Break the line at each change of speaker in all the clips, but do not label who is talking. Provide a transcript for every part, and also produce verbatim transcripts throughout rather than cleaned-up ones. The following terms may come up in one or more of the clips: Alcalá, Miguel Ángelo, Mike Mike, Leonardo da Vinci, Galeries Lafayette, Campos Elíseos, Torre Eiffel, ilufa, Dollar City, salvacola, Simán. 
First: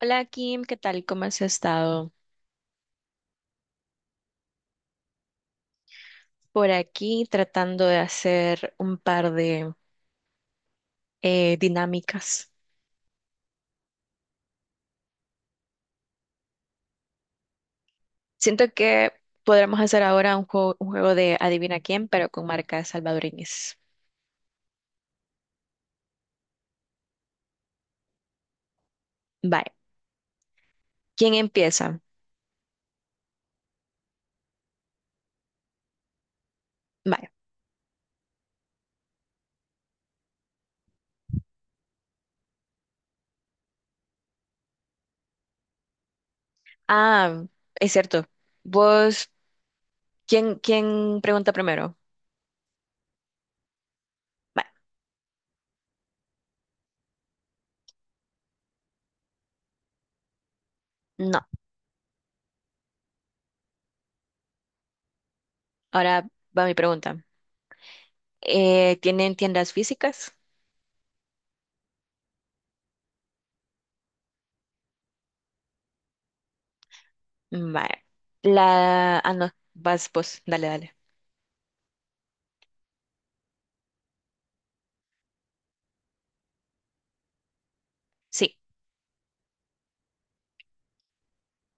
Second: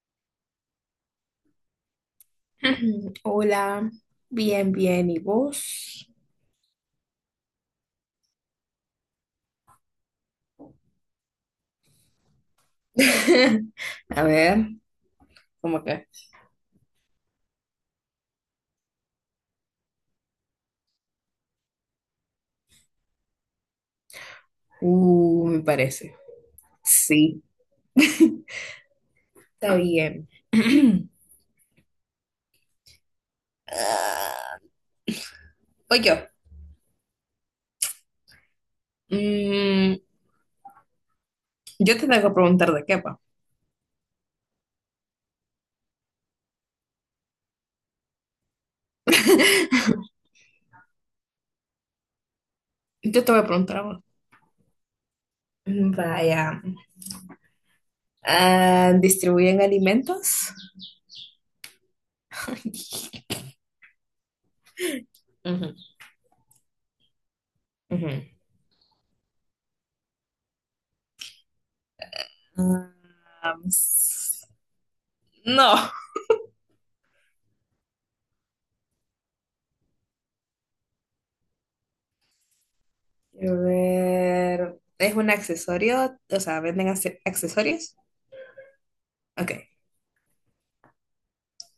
Hola Kim, ¿qué tal? ¿Cómo has estado?
Hola, bien, bien, ¿y vos?
Por aquí tratando de hacer un par de eh, dinámicas.
A ver, ¿cómo que?
Siento que podremos hacer ahora un juego, un juego de adivina quién, pero con marcas salvadoreñas.
Uh, me parece. Sí,
Vale.
está bien.
¿Quién empieza?
Ah, voy yo.
Vale.
Mm, yo te tengo que preguntar de qué va.
Ah, es cierto. Vos, ¿quién, quién pregunta primero?
Yo te voy a preguntar a vos.
Vale.
Vaya. Ah, ¿distribuyen alimentos?
No.
Ujú,
Ahora va mi pregunta.
ujú.
Eh, ¿tienen tiendas físicas?
Ah, s- no.
Vale. La... Ah, no. Vas vos. Dale, dale.
A ver, ¿es un accesorio? O sea, ¿venden acce- accesorios?
Sí.
Ok,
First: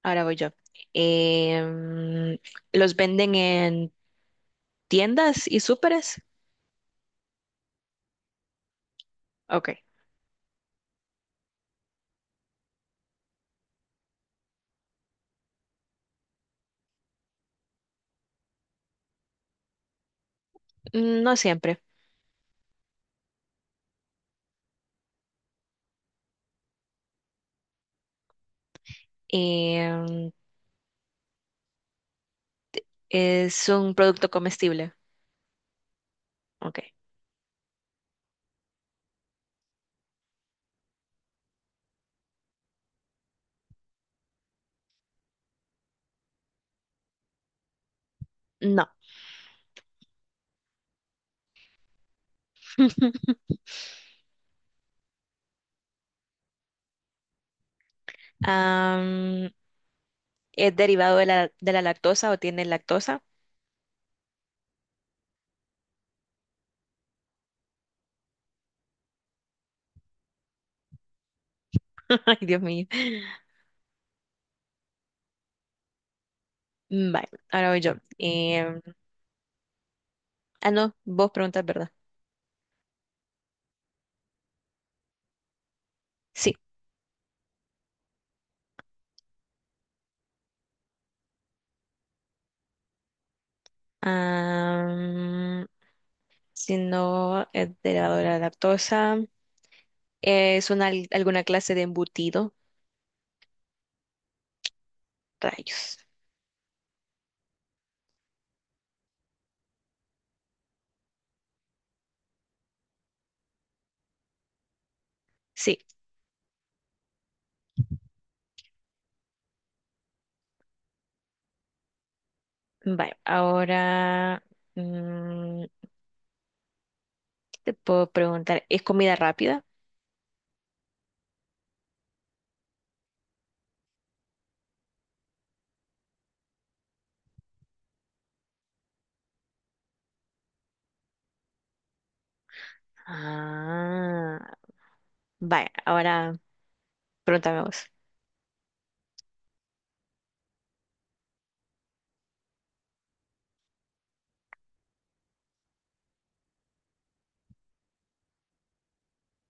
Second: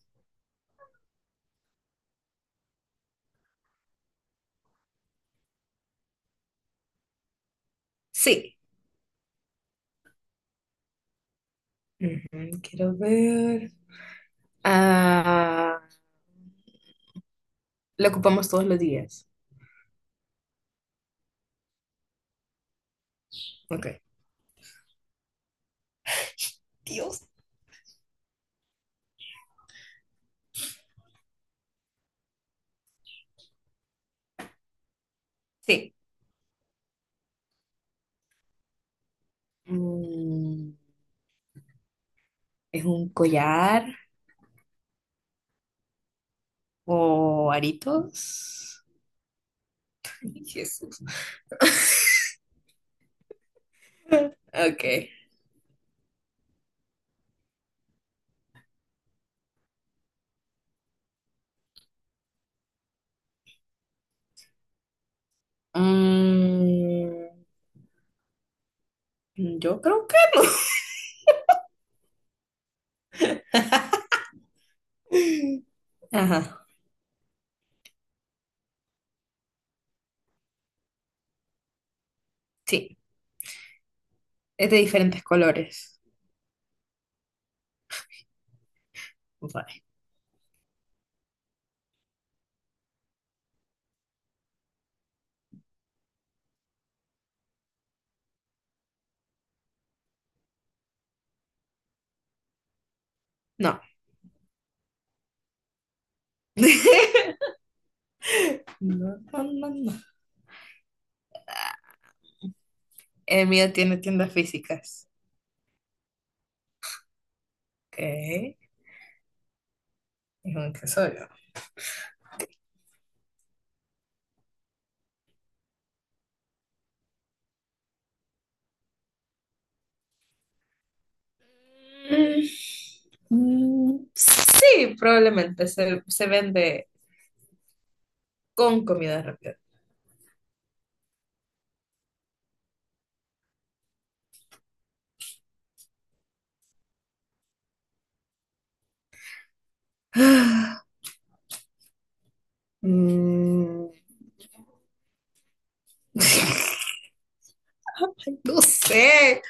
Ahora voy yo. Em, ¿los venden en tiendas y súperes?
sí.
Ok.
Ujú, quiero ver. Ah, lo ocupamos todos los días.
Mm, no siempre.
Ok. Dios.
Em, ¿es un producto comestible?
Sí.
Ok.
Mm, ¿es un collar o aritos?
No.
Ay, Jesús. Ok.
Am, ¿es derivado de la, de la lactosa o tiene lactosa?
Mm, yo creo que no.
Ay, Dios mío.
Ajá,
Mm, vale, ahora voy yo. Em, ah, no, vos preguntas, ¿verdad?
sí. Es de diferentes colores.
Sí.
Vale.
Am, si no es derivado de la lactosa, ¿es una, alguna clase de embutido?
No.
Rayos.
No, no, no, no. El mío tiene tiendas físicas.
Sí,
Ok, es un tesorio.
vale. Ahora, mm, ¿qué te puedo preguntar? ¿Es comida rápida?
Mm, mm, sí, probablemente se, se vende con comida rápida.
Ah, vale. Ahora, pregúntame vos.
Mm, ay, no sé.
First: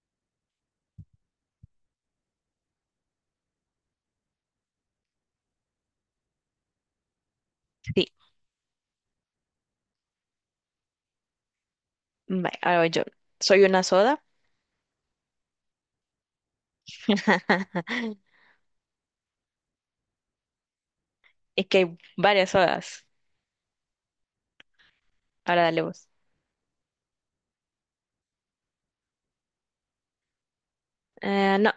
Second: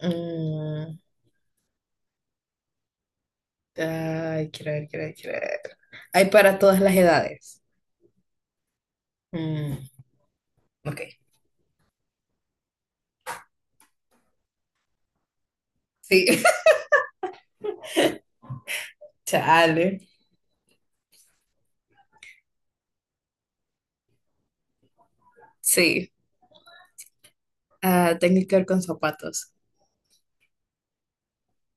Mm, ay, quiero ver, quiero ver, quiero ver. Hay para todas las edades.
Sí,
Mm, ok,
vale. Ahora voy yo. ¿Soy una soda?
sí. Chale.
Es que hay varias sodas. Ahora dale vos.
Sí, ah, tengo que ver con zapatos.
Eh, no,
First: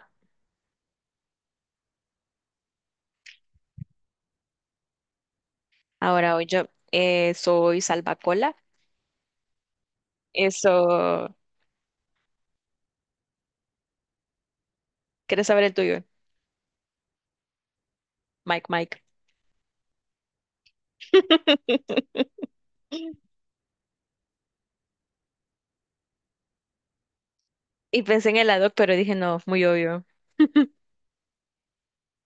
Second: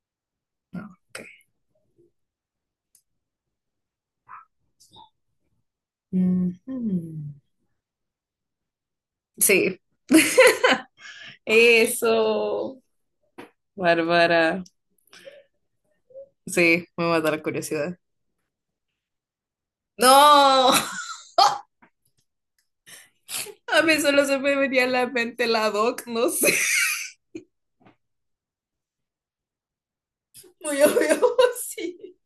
ahora voy yo.
Ujú.
Eh, ¿soy salvacola?
Sí,
Eso.
eso, Bárbara.
¿Quieres saber el tuyo?
Sí, me mata la curiosidad.
Mike, Mike.
No, a mí solo se me venía a la mente la doc, no sé.
Y pensé en helado, pero dije, no, muy obvio.
Muy obvio, sí.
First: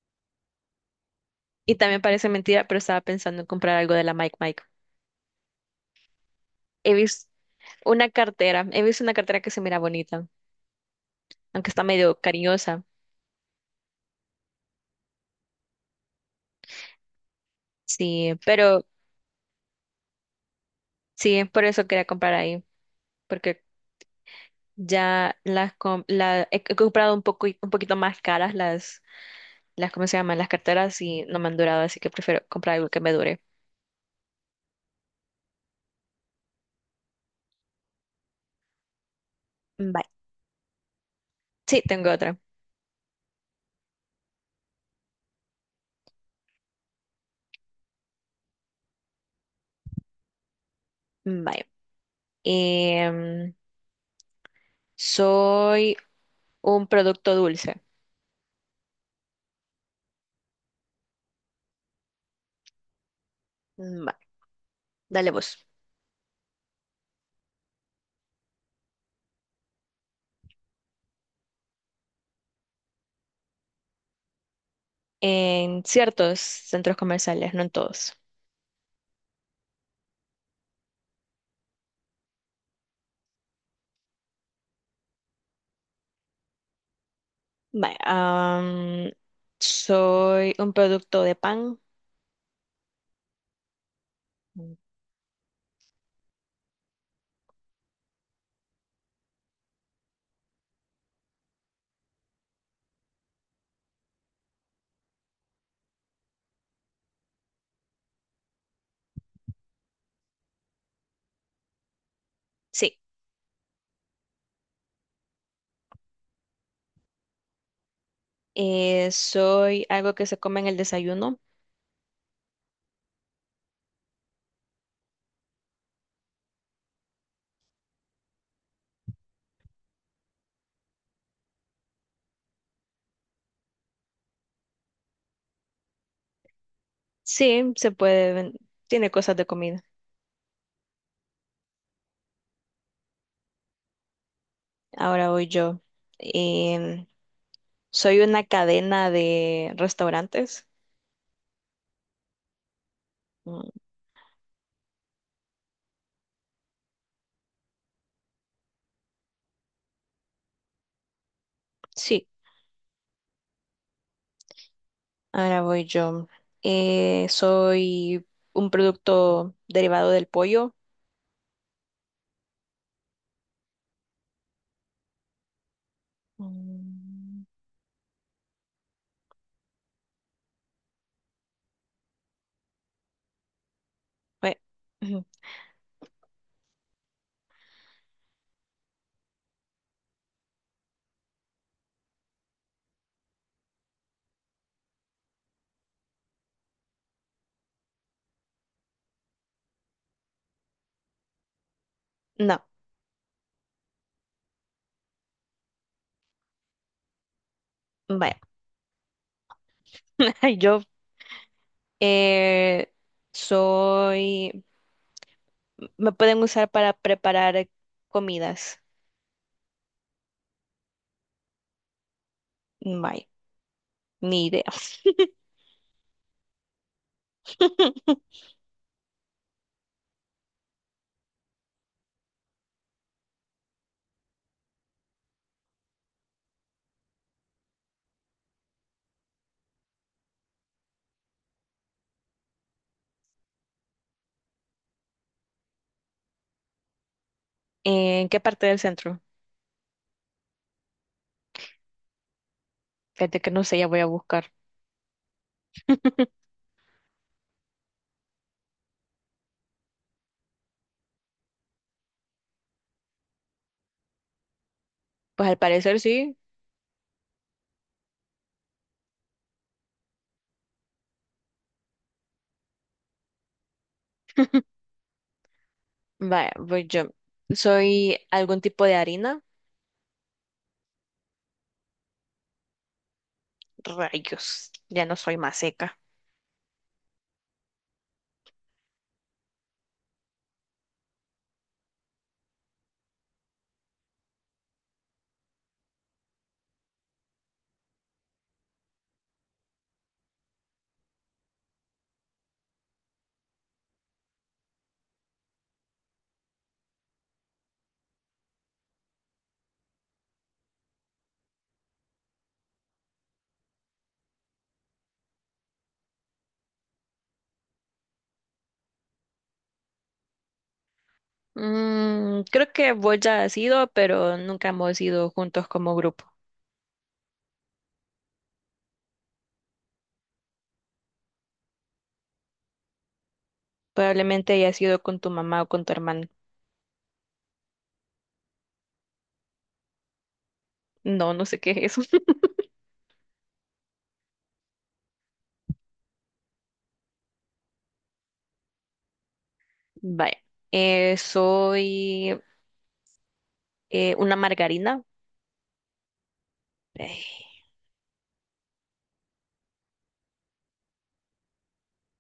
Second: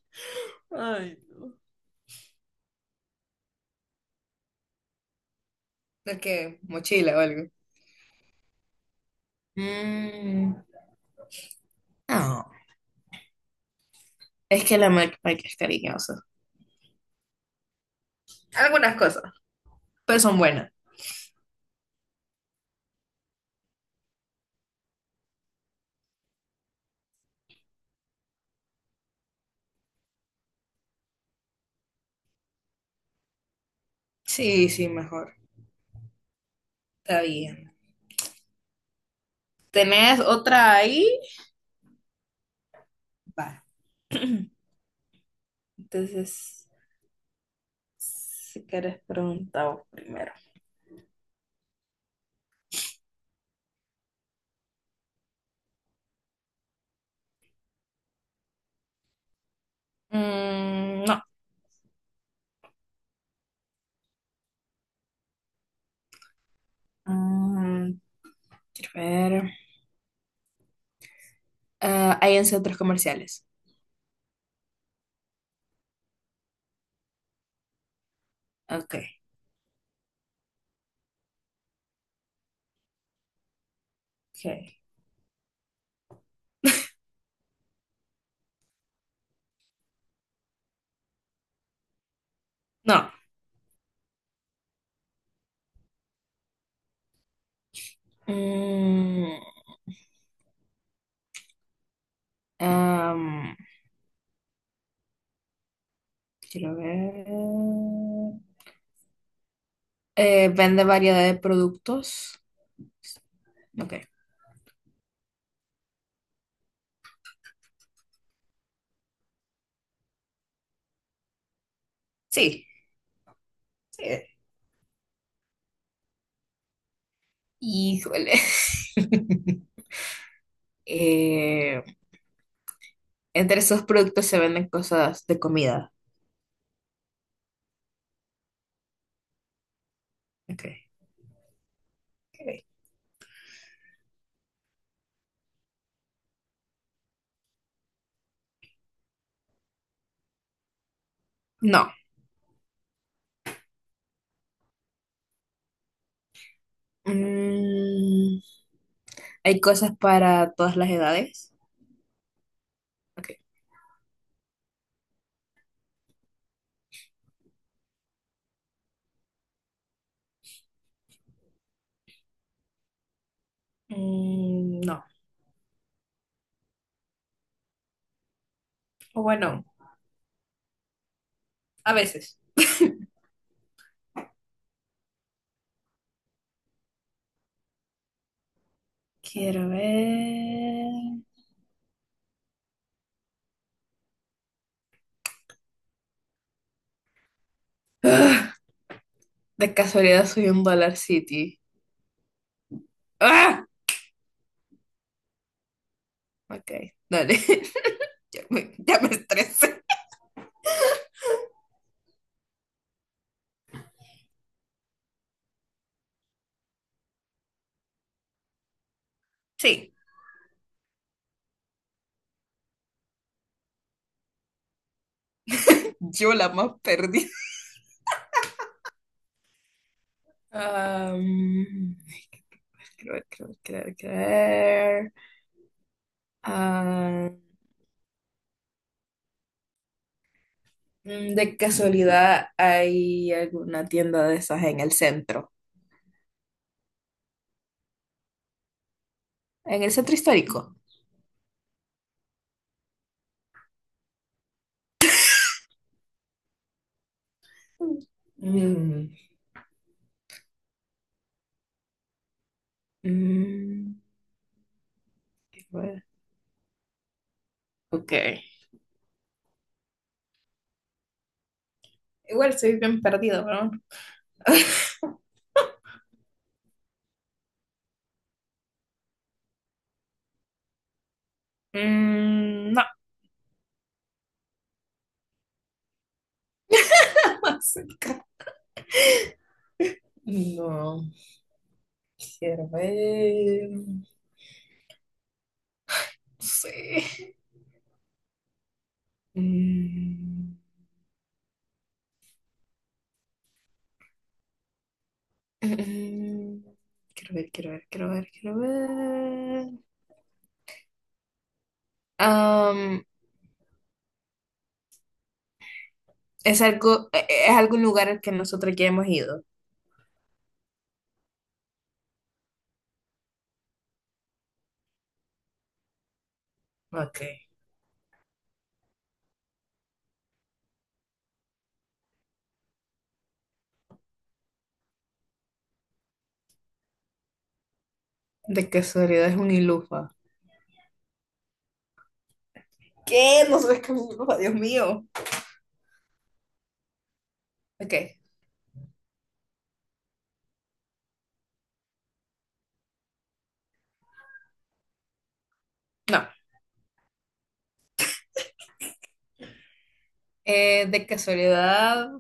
Ay, no.
Y también parece mentira, pero estaba pensando en comprar algo de la Mike Mike.
¿De qué?
He
Mochila o
visto
algo.
una cartera, he visto una cartera que se mira bonita,
Mm,
aunque está medio
no,
cariñosa.
es que la Mac es cariñosa.
Sí, pero
Algunas cosas, pero son buenas.
sí, por eso quería comprar ahí, porque ya las com- la, he, he comprado un poco, un poquito más caras las, las, ¿cómo se llaman? Las carteras y no me han durado, así que prefiero comprar algo que me dure.
Sí, sí, mejor. Está bien.
Bye.
¿Tenés otra ahí?
Sí, tengo otra.
Va. Entonces, si quieres preguntar vos primero.
Bye. Em, soy un producto dulce.
Mm, no.
Bye. Dale vos.
Mm, quiero ver. Ah, hay en centros comerciales.
En ciertos centros comerciales, no en todos.
Ok, ok.
Vale, am, soy un producto de pan.
No. Mm, am, quiero ver. Eh, vende variedad de productos.
Sí.
Ok.
Eh, soy algo que se come en el desayuno.
Sí, sí. Híjole. Eh, entre esos productos se venden cosas de comida.
Sí, se puede. ven- Tiene cosas de comida.
Ok, ok.
Ahora voy yo. Em, soy una cadena de restaurantes.
No.
Mm,
Mm, hay cosas para todas las edades.
sí,
Ok.
ahora voy yo. Eh, soy un producto derivado del pollo.
Mm, no.
Mm,
O bueno, a veces.
bue- ujú.
Quiero ver. ¡Ah! De casualidad soy un Dollar City.
No.
¡Ah! Ok, dale.
Bueno,
Ya me, ya me estresé.
yo eh, soy, me pueden usar para preparar comidas.
Sí.
Vaya, ni idea.
Yo la más perdida. Am, quiero ver, quiero ver, quiero ver, quiero ver. Am, mm, de casualidad hay alguna tienda de esas en el centro.
¿En qué parte del centro?
En el centro histórico.
Fíjate que no sé, ya voy a buscar.
Mm, mm,
Pues al
quiero
parecer
ver.
sí.
Ok. Igual soy bien perdido, ¿no?
Vaya, voy yo. Soy algún tipo de harina.
Mm, no,
Rayos, ya no soy más seca.
música. No, quiero ver. No sé. Mm, mm, quiero ver, quiero ver, quiero ver, quiero ver. Am, es algo, eh, eh, es algún lugar al que nosotros ya hemos ido.
Mm, creo que vos ya has ido, pero nunca hemos ido juntos como grupo.
Ok.
Probablemente hayas ido con tu mamá o con tu hermana.
De casualidad es un ilufa.
No, no sé qué es eso.
¿Qué? No sabes qué es un ilufa, Dios mío. Ok,
Vaya. Eh, soy eh, una margarina.
no.
Ay,
Eh, de casualidad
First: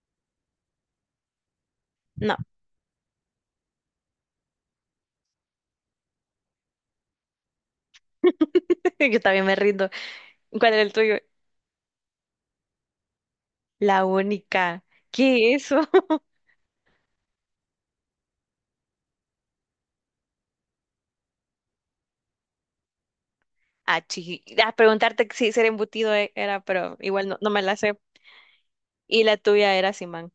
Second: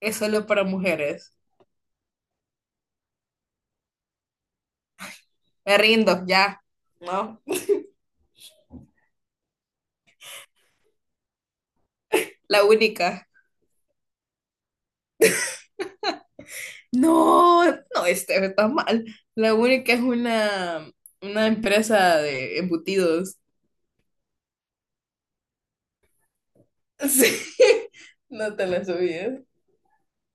es solo para mujeres.
no,
Me rindo, ya. No.
yo también me rindo. ¿Cuál era el tuyo?
La única.
La única. ¿Qué es eso?
No, no, este está mal. La única es una, una empresa de embutidos.
Ah, chi- ah, preguntarte si ser embutido e- era, pero igual no, no me la
Sí,
sé.
no te la
Y la
subías.
tuya era Simán.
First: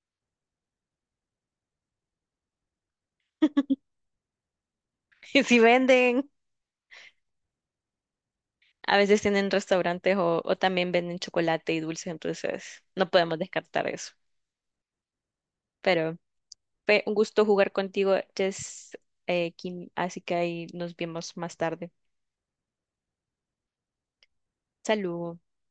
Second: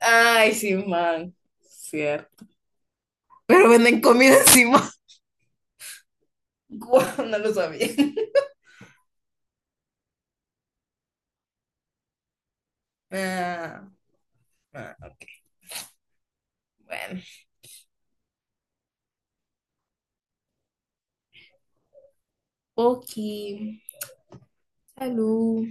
Ay, sí, man. Cierto. Pero venden comida encima.
Si venden,
Guau, no lo sabía.
a veces tienen restaurantes o, o también venden chocolate y dulces, entonces no podemos
Ah,
descartar eso.
ah,
Pero fue un
bueno.
gusto jugar contigo, Jess, eh, Kim, así que ahí nos vemos más tarde.
Oki,
Salud.
salud.